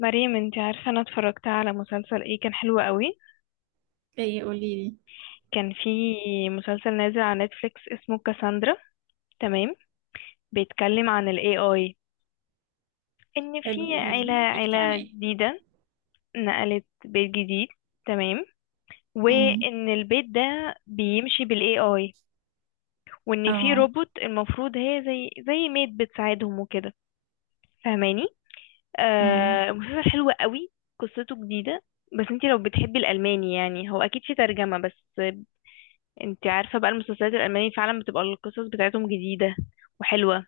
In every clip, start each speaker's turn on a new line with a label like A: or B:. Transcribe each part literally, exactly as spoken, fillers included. A: مريم، انتي عارفة، انا اتفرجت على مسلسل، ايه كان حلو قوي.
B: ايه؟ قولي لي.
A: كان في مسلسل نازل على نتفليكس اسمه كاساندرا. تمام. بيتكلم عن ال إيه آي، ان في
B: حلو، قولي
A: عيلة
B: لي بيحكي عن
A: عيلة
B: ايه؟
A: جديدة نقلت بيت جديد. تمام.
B: امم.
A: وان البيت ده بيمشي بال إيه آي، وان في
B: اه.
A: روبوت المفروض هي زي زي ميد بتساعدهم وكده. فاهماني؟
B: امم.
A: آه مسلسل حلو قوي، قصته جديدة. بس انتي لو بتحبي الالماني، يعني هو اكيد في ترجمة، بس انت عارفة بقى، المسلسلات الألمانية فعلا بتبقى القصص بتاعتهم جديدة وحلوة.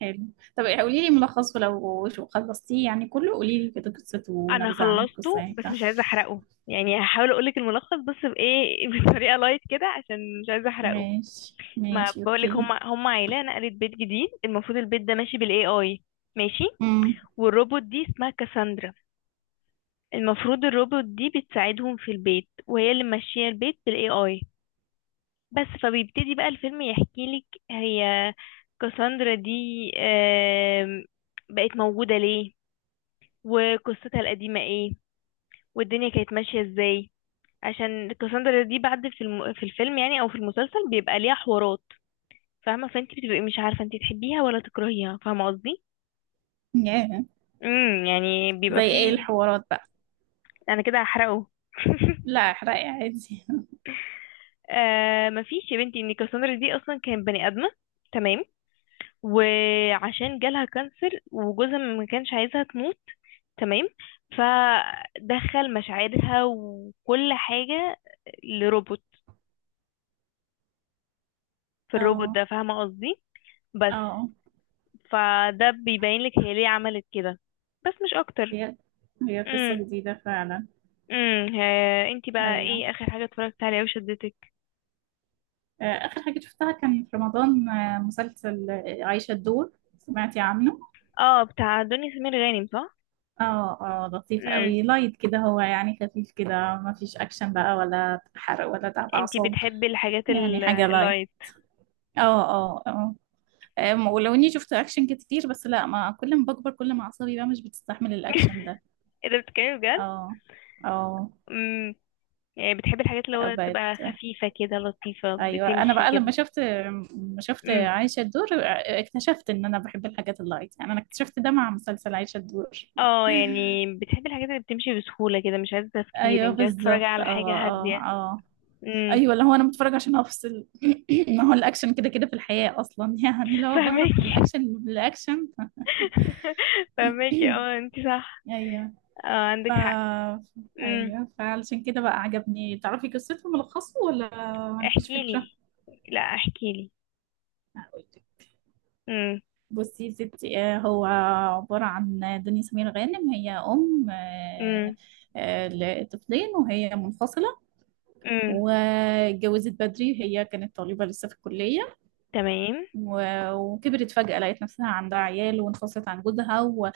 B: حلو. طب إيه، قولي لي ملخصه لو شو خلصتيه يعني كله، قولي لي كده قصته
A: أنا
B: ونبذة عن القصة
A: خلصته
B: يعني
A: بس
B: بتاع.
A: مش عايزة أحرقه، يعني هحاول أقولك الملخص بس بإيه بطريقة لايت كده، عشان مش عايزة أحرقه.
B: ماشي،
A: ما
B: ماشي،
A: بقولك،
B: اوكي.
A: هم هم عيلة نقلت بيت جديد، المفروض البيت ده ماشي بالاي اي. ماشي.
B: امم.
A: والروبوت دي اسمها كاساندرا. المفروض الروبوت دي بتساعدهم في البيت، وهي اللي ماشية البيت بالاي اي. بس فبيبتدي بقى الفيلم يحكيلك هي كاساندرا دي آم، بقت موجودة ليه، وقصتها القديمة ايه، والدنيا كانت ماشية ازاي. عشان كاساندرا دي بعد في الم... في الفيلم، يعني او في المسلسل، بيبقى ليها حوارات. فاهمة؟ فانت بتبقي مش عارفة انت تحبيها ولا تكرهيها، فاهمة قصدي.
B: ياه.
A: امم. يعني بيبقى
B: زي ايه
A: فيه.
B: الحوارات بقى؟
A: انا كده هحرقه
B: لا، احرقي عادي.
A: آه، مفيش يا بنتي. ان كاساندرا دي اصلا كانت بني ادمة، تمام، وعشان جالها كانسر وجوزها ما كانش عايزها تموت، تمام، فدخل مشاعرها وكل حاجة لروبوت، في الروبوت
B: اه،
A: ده. فاهمة قصدي؟ بس
B: اه.
A: فده بيبين لك هي ليه عملت كده، بس مش اكتر.
B: هي هي قصة
A: امم.
B: جديدة فعلا.
A: امم. ها- انتي بقى،
B: ايوه.
A: ايه اخر حاجة اتفرجت عليها وشدتك؟
B: آه، اخر حاجة شفتها كان في رمضان، آه، مسلسل آه، عايشة الدور. سمعتي عنه؟
A: اه، بتاع دنيا سمير غانم، صح؟
B: اه، اه، لطيف
A: امم.
B: قوي، لايت كده هو يعني، خفيف كده. ما فيش اكشن بقى ولا حرق ولا تعب
A: انتي
B: اعصاب.
A: بتحبي الحاجات
B: يعني
A: ال-
B: حاجه لايت.
A: اللايت.
B: اه، اه، اه. أم، ولو اني شفت اكشن كتير بس لا، ما كل ما بكبر كل ما اعصابي بقى مش بتستحمل الاكشن ده.
A: ايه ده، بتتكلمي بجد؟
B: اه، اه.
A: امم. يعني بتحبي الحاجات اللي هو تبقى
B: بقت.
A: خفيفة كده، لطيفة،
B: ايوه، انا
A: بتمشي
B: بقى لما
A: كده.
B: شفت، لما شفت
A: امم.
B: عايشه الدور، اكتشفت ان انا بحب الحاجات اللايت. يعني انا اكتشفت ده مع مسلسل عايشه الدور.
A: اه، يعني بتحبي الحاجات اللي بتمشي بسهولة كده، مش عايزة تفكير،
B: ايوه
A: انتي عايزة تتفرجي
B: بالظبط، اه،
A: على حاجة
B: اه،
A: هادية.
B: اه.
A: امم.
B: ايوه اللي هو انا بتفرج عشان افصل. ما هو الاكشن كده كده في الحياه اصلا، يعني لو بهرب من
A: فاهمك.
B: الاكشن للاكشن.
A: فهماكي، اه انت صح.
B: ايوه،
A: اه،
B: ف
A: عندك حق. امم.
B: ايوه، فعلشان كده بقى عجبني. تعرفي قصته ملخصه ولا؟ مفيش
A: احكي لي،
B: فكره.
A: لا احكي لي.
B: هقول لك.
A: امم.
B: بصي يا ستي، آه، هو عباره عن دنيا سمير غانم، هي ام، آه،
A: امم.
B: آه، لطفلين وهي منفصله.
A: امم.
B: واتجوزت بدري، هي كانت طالبه لسه في الكليه.
A: تمام.
B: و- وكبرت فجأة، لقيت نفسها عندها عيال وانفصلت عن جوزها، و-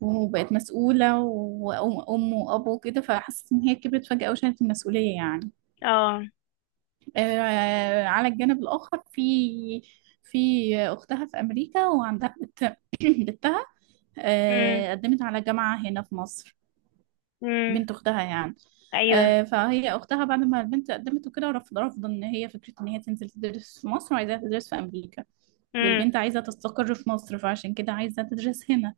B: وبقت مسؤولة وأم أم وأب وكده. فحست إن هي كبرت فجأة وشالت المسؤولية يعني.
A: اه.
B: آه، على الجانب الآخر في في أختها في أمريكا، وعندها بت- بنتها.
A: امم.
B: آه، قدمت على جامعة هنا في مصر.
A: امم.
B: بنت أختها يعني.
A: ايوه.
B: آه، فهي أختها بعد ما البنت قدمت وكده، رفض رفض إن هي فكرة إن هي تنزل تدرس في مصر، وعايزاها تدرس في أمريكا.
A: امم.
B: والبنت عايزة تستقر في مصر، فعشان كده عايزة تدرس هنا.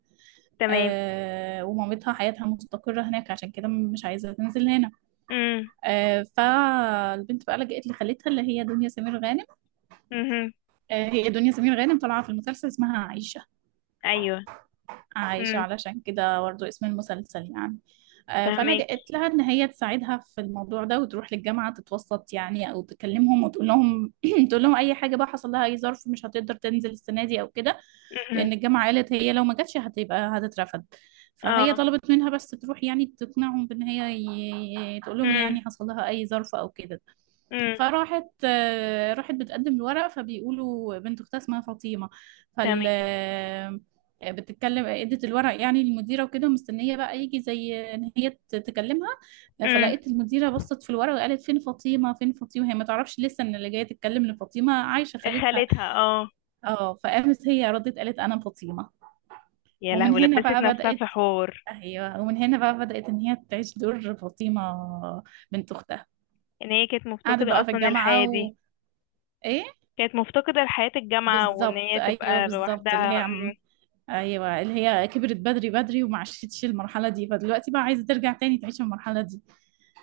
A: تمام.
B: آه، ومامتها حياتها مستقرة هناك، عشان كده مش عايزة تنزل هنا.
A: امم.
B: آه، فالبنت بقى لجأت لخالتها اللي هي دنيا سمير غانم.
A: امم.
B: آه، هي دنيا سمير غانم طالعة في المسلسل اسمها عايشة.
A: ايوه.
B: عايشة،
A: امم.
B: علشان كده برضه اسم المسلسل يعني. آه،
A: فهماكي.
B: فلجأت لها إن هي تساعدها في الموضوع ده، وتروح للجامعة تتوسط يعني، أو تكلمهم وتقول لهم تقول لهم أي حاجة بقى، حصل لها أي ظرف مش هتقدر تنزل السنة دي أو كده.
A: امم.
B: لأن الجامعة قالت هي لو ما جاتش هتبقى هتترفض. فهي
A: اه.
B: طلبت منها بس تروح يعني تقنعهم بإن هي، ي- تقول لهم
A: امم.
B: يعني حصل لها أي ظرف أو كده.
A: امم.
B: فراحت، آه، راحت بتقدم الورق، فبيقولوا بنت اختها اسمها فاطمه. فال
A: فهماكي.
B: آه، بتتكلم، ادت الورق يعني للمديره وكده، ومستنيه بقى يجي زي ان هي ت- تكلمها.
A: امم.
B: فلقيت المديره بصت في الورق وقالت فين فاطمه، فين فاطمه. هي ما تعرفش لسه ان اللي جايه تتكلم ان فاطمه عايشه خالتها.
A: خالتها، اه.
B: اه، فقامت هي ردت قالت انا فاطمه.
A: يا
B: ومن
A: لهوي،
B: هنا
A: لبست
B: بقى
A: نفسها في
B: بدات.
A: حوار.
B: ايوه، ومن هنا بقى بدات ان هي تعيش دور فاطمه بنت اختها.
A: ان هي كانت
B: قعدت
A: مفتقدة
B: بقى في
A: اصلا الحياة
B: الجامعه و.
A: دي.
B: ايه.
A: كانت مفتقدة لحياة الجامعة، وان
B: بالظبط،
A: هي
B: ايوه
A: تبقى
B: بالظبط، اللي
A: لوحدها.
B: هي عم ايوه، اللي هي كبرت بدري بدري وما عاشتش المرحله دي، فدلوقتي بقى عايزه ترجع تاني تعيش المرحله دي.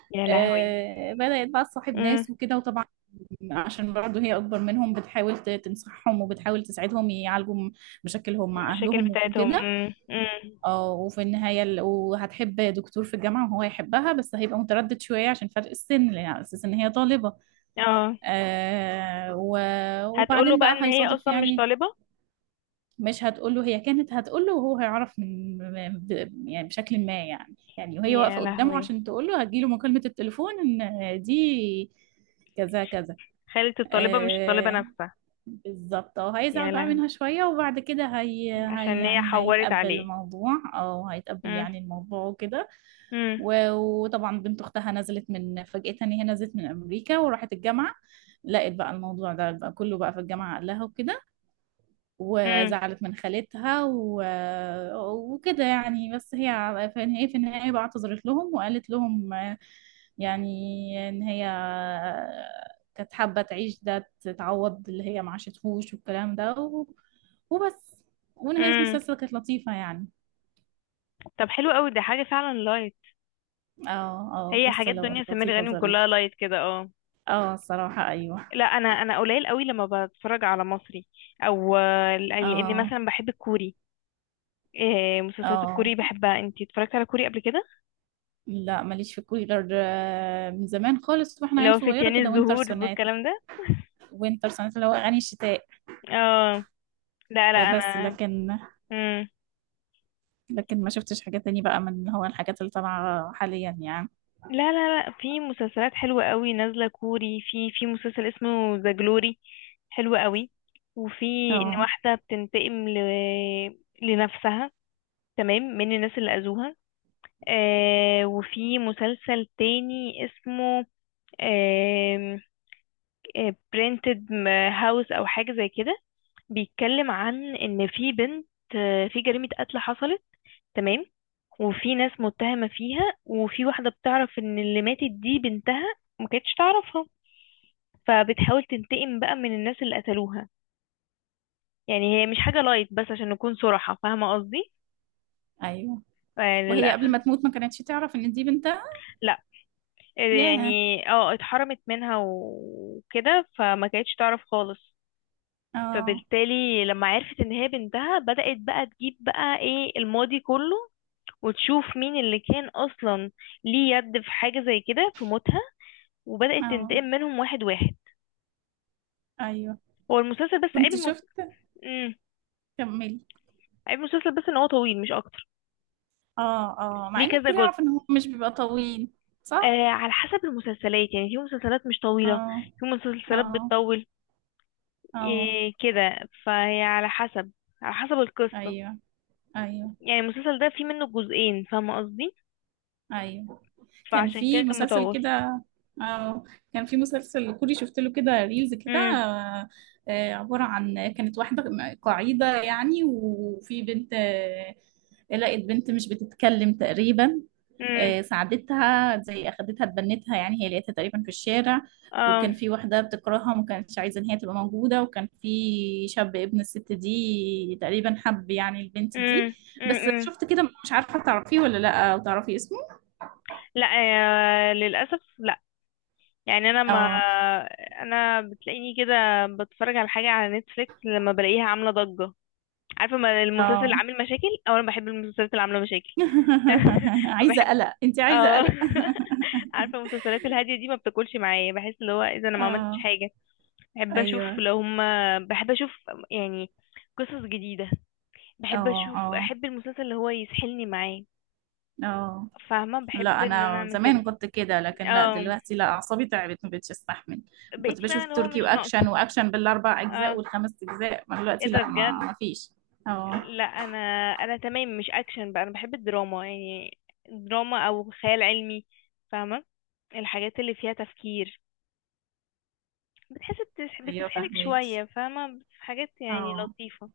A: يا لهوي.
B: آه، بدات بقى تصاحب ناس وكده، وطبعا عشان برضه هي اكبر منهم بتحاول ت- تنصحهم، وبتحاول تساعدهم يعالجوا م- مشاكلهم مع
A: المشاكل
B: اهلهم
A: بتاعتهم.
B: وكده.
A: امم. امم.
B: اه، وفي النهايه ال- وهتحب دكتور في الجامعه، وهو يحبها بس هيبقى متردد شويه عشان فرق السن، لأن على اساس ان هي طالبه.
A: اه.
B: آه، و-
A: هتقوله
B: وبعدين
A: بقى
B: بقى
A: ان هي
B: هيصادف
A: اصلا مش
B: يعني.
A: طالبة.
B: مش هتقوله، هي كانت هتقوله وهو هيعرف من، ب- يعني بشكل ما، يعني يعني وهي
A: يا
B: واقفة قدامه
A: لهوي.
B: عشان تقوله هتجيله مكالمة التليفون ان دي كذا كذا.
A: خالة الطالبة مش الطالبة
B: آه،
A: نفسها.
B: بالظبط، اه،
A: يا
B: هيزعل بقى
A: لهوي.
B: منها شوية. وبعد كده هي, هي
A: عشان هي
B: يعني
A: حورت
B: هيتقبل
A: عليه.
B: الموضوع، او هيتقبل
A: امم.
B: يعني الموضوع وكده.
A: امم.
B: و- وطبعا بنت اختها نزلت من فجأة، ان هي نزلت من امريكا وراحت الجامعة، لقيت بقى الموضوع ده بقى كله بقى في الجامعة قال لها وكده،
A: امم.
B: وزعلت من خالتها و. وكده يعني، بس هي في النهاية، في النهاية بقى اعتذرت لهم وقالت لهم يعني إن هي كانت حابة تعيش ده، تتعوض اللي هي ما عاشتهوش والكلام ده و. وبس. ونهاية
A: امم.
B: المسلسل كانت لطيفة يعني.
A: طب حلو قوي، ده حاجة فعلا لايت.
B: اه. اه،
A: هي
B: قصة
A: حاجات
B: لو-
A: دنيا سمير
B: لطيفة
A: غانم كلها
B: ظريفة.
A: لايت كده، اه.
B: اه، الصراحة ايوه.
A: لا، انا انا قليل قوي لما بتفرج على مصري، او آه، لاني
B: اه،
A: مثلا بحب الكوري. إيه، مسلسلات
B: اه.
A: الكوري بحبها. انتي اتفرجت على كوري قبل كده؟
B: لا ماليش في كولر، آه، من زمان خالص واحنا
A: اللي
B: عيل
A: هو
B: صغيرة
A: فتيان
B: كده، وينتر
A: الزهور
B: سوناتا.
A: والكلام ده.
B: وينتر سوناتا اللي هو اغاني الشتاء.
A: اه. لا
B: آه،
A: لا
B: بس
A: انا.
B: لكن
A: مم.
B: لكن ما شفتش حاجة تاني بقى من اللي هو الحاجات اللي طالعة حاليا يعني.
A: لا لا لا، في مسلسلات حلوة قوي نازلة كوري. في في مسلسل اسمه ذا جلوري، حلو قوي. وفي ان
B: اه،
A: واحدة بتنتقم ل... لنفسها، تمام، من الناس اللي اذوها. آه، وفي مسلسل تاني اسمه برينتد هاوس او حاجة زي كده. بيتكلم عن ان في بنت آه، في جريمة قتل حصلت، تمام، وفي ناس متهمة فيها، وفي واحدة بتعرف ان اللي ماتت دي بنتها، ما كانتش تعرفها، فبتحاول تنتقم بقى من الناس اللي قتلوها. يعني هي مش حاجة لايت، بس عشان نكون صراحة، فاهمة قصدي؟
B: ايوه.
A: آه،
B: وهي
A: للأسف.
B: قبل ما تموت ما كانتش تعرف ان دي بنتها.
A: لا. آه،
B: ياه.
A: يعني اه اتحرمت منها وكده، فما كانتش تعرف خالص.
B: اه،
A: فبالتالي لما عرفت ان هي بنتها، بدأت بقى تجيب بقى ايه الماضي كله، وتشوف مين اللي كان اصلا ليه يد في حاجة زي كده في موتها، وبدأت
B: اه،
A: تنتقم منهم واحد واحد.
B: ايوه.
A: هو المسلسل بس عيب
B: كنت
A: المس...
B: شفت.
A: مم.
B: كملي.
A: عيب المسلسل بس ان هو طويل، مش اكتر.
B: اه، اه، مع
A: ليه
B: ان
A: كذا
B: الكل
A: جزء.
B: يعرف ان هو مش بيبقى طويل.
A: آه،
B: صح.
A: على حسب المسلسلات. يعني في مسلسلات مش طويلة،
B: اه،
A: في مسلسلات
B: اه،
A: بتطول.
B: اه.
A: إيه كده، فهي على حسب، على حسب القصة.
B: ايوه، ايوه،
A: يعني المسلسل ده فيه منه جزئين، فاهمة قصدي؟
B: ايوه، كان
A: فعشان كده
B: في
A: كان
B: مسلسل
A: مطول.
B: كده. اه، كان في مسلسل كوري شفت له كده ريلز كده،
A: امم.
B: آه، آه، عبارة عن كانت واحدة قاعدة يعني. وفي بنت، آه، لقت بنت مش بتتكلم تقريبا.
A: امم.
B: آه، ساعدتها، زي اخدتها اتبنتها يعني، هي لقيتها تقريبا في الشارع.
A: اه.
B: وكان في واحدة بتكرهها وما كانتش عايزة ان هي تبقى موجودة. وكان في شاب ابن الست دي تقريبا حب يعني البنت دي.
A: امم.
B: بس
A: امم.
B: شفت كده مش عارفة تعرفيه ولا لا، او تعرفي اسمه.
A: لا. آه للأسف. يعني انا ما
B: اه،
A: انا بتلاقيني كده، بتفرج على حاجه على نتفليكس، لما بلاقيها عامله ضجه، عارفه. ما المسلسل
B: اه.
A: اللي عامل مشاكل، او انا بحب المسلسلات اللي عامله مشاكل.
B: عايزة
A: بحب.
B: قلق، انت عايزة
A: اه.
B: قلق.
A: عارفه، المسلسلات الهاديه دي ما بتاكلش معايا. بحس اللي هو اذا انا ما عملتش
B: اه،
A: حاجه، بحب اشوف.
B: ايوه،
A: لو هما، بحب اشوف يعني قصص جديده. بحب
B: اه،
A: اشوف،
B: اه،
A: احب المسلسل اللي هو يسحلني معاه.
B: اه.
A: فاهمه، بحب
B: لا،
A: ان انا
B: انا
A: اعمل كده.
B: زمان كنت كده، لكن لا
A: اه.
B: دلوقتي، لا، اعصابي تعبت ما بقتش استحمل. كنت
A: بقيتي بقى
B: بشوف
A: اللي هو
B: تركي،
A: مش ناقصه.
B: واكشن واكشن بالاربع اجزاء
A: اه،
B: والخمس اجزاء، ما
A: ايه
B: دلوقتي
A: ده
B: لا، ما
A: بجد.
B: ما فيش اه،
A: لا انا، انا تمام مش اكشن، بقى انا بحب الدراما. يعني دراما او خيال علمي، فاهمه. الحاجات اللي فيها تفكير، بتحس بتسح-
B: ايوه
A: بتسحلك
B: فاهمك.
A: شويه، فاهمه. في حاجات يعني
B: اه،
A: لطيفه،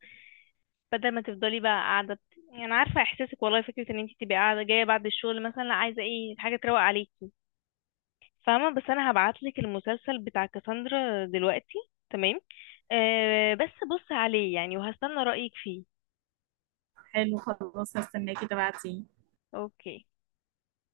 A: بدل ما تفضلي بقى قاعده بت... يعني انا عارفه احساسك والله. فكره ان انت تبقي قاعده جايه بعد الشغل مثلا، لا عايزه ايه، حاجه تروق عليكي، فاهمه. بس انا هبعتلك المسلسل بتاع كاساندرا دلوقتي. تمام. أه بس بص عليه يعني، وهستنى رايك فيه.
B: حلو، خلاص هستناكي تبعتي.
A: اوكي.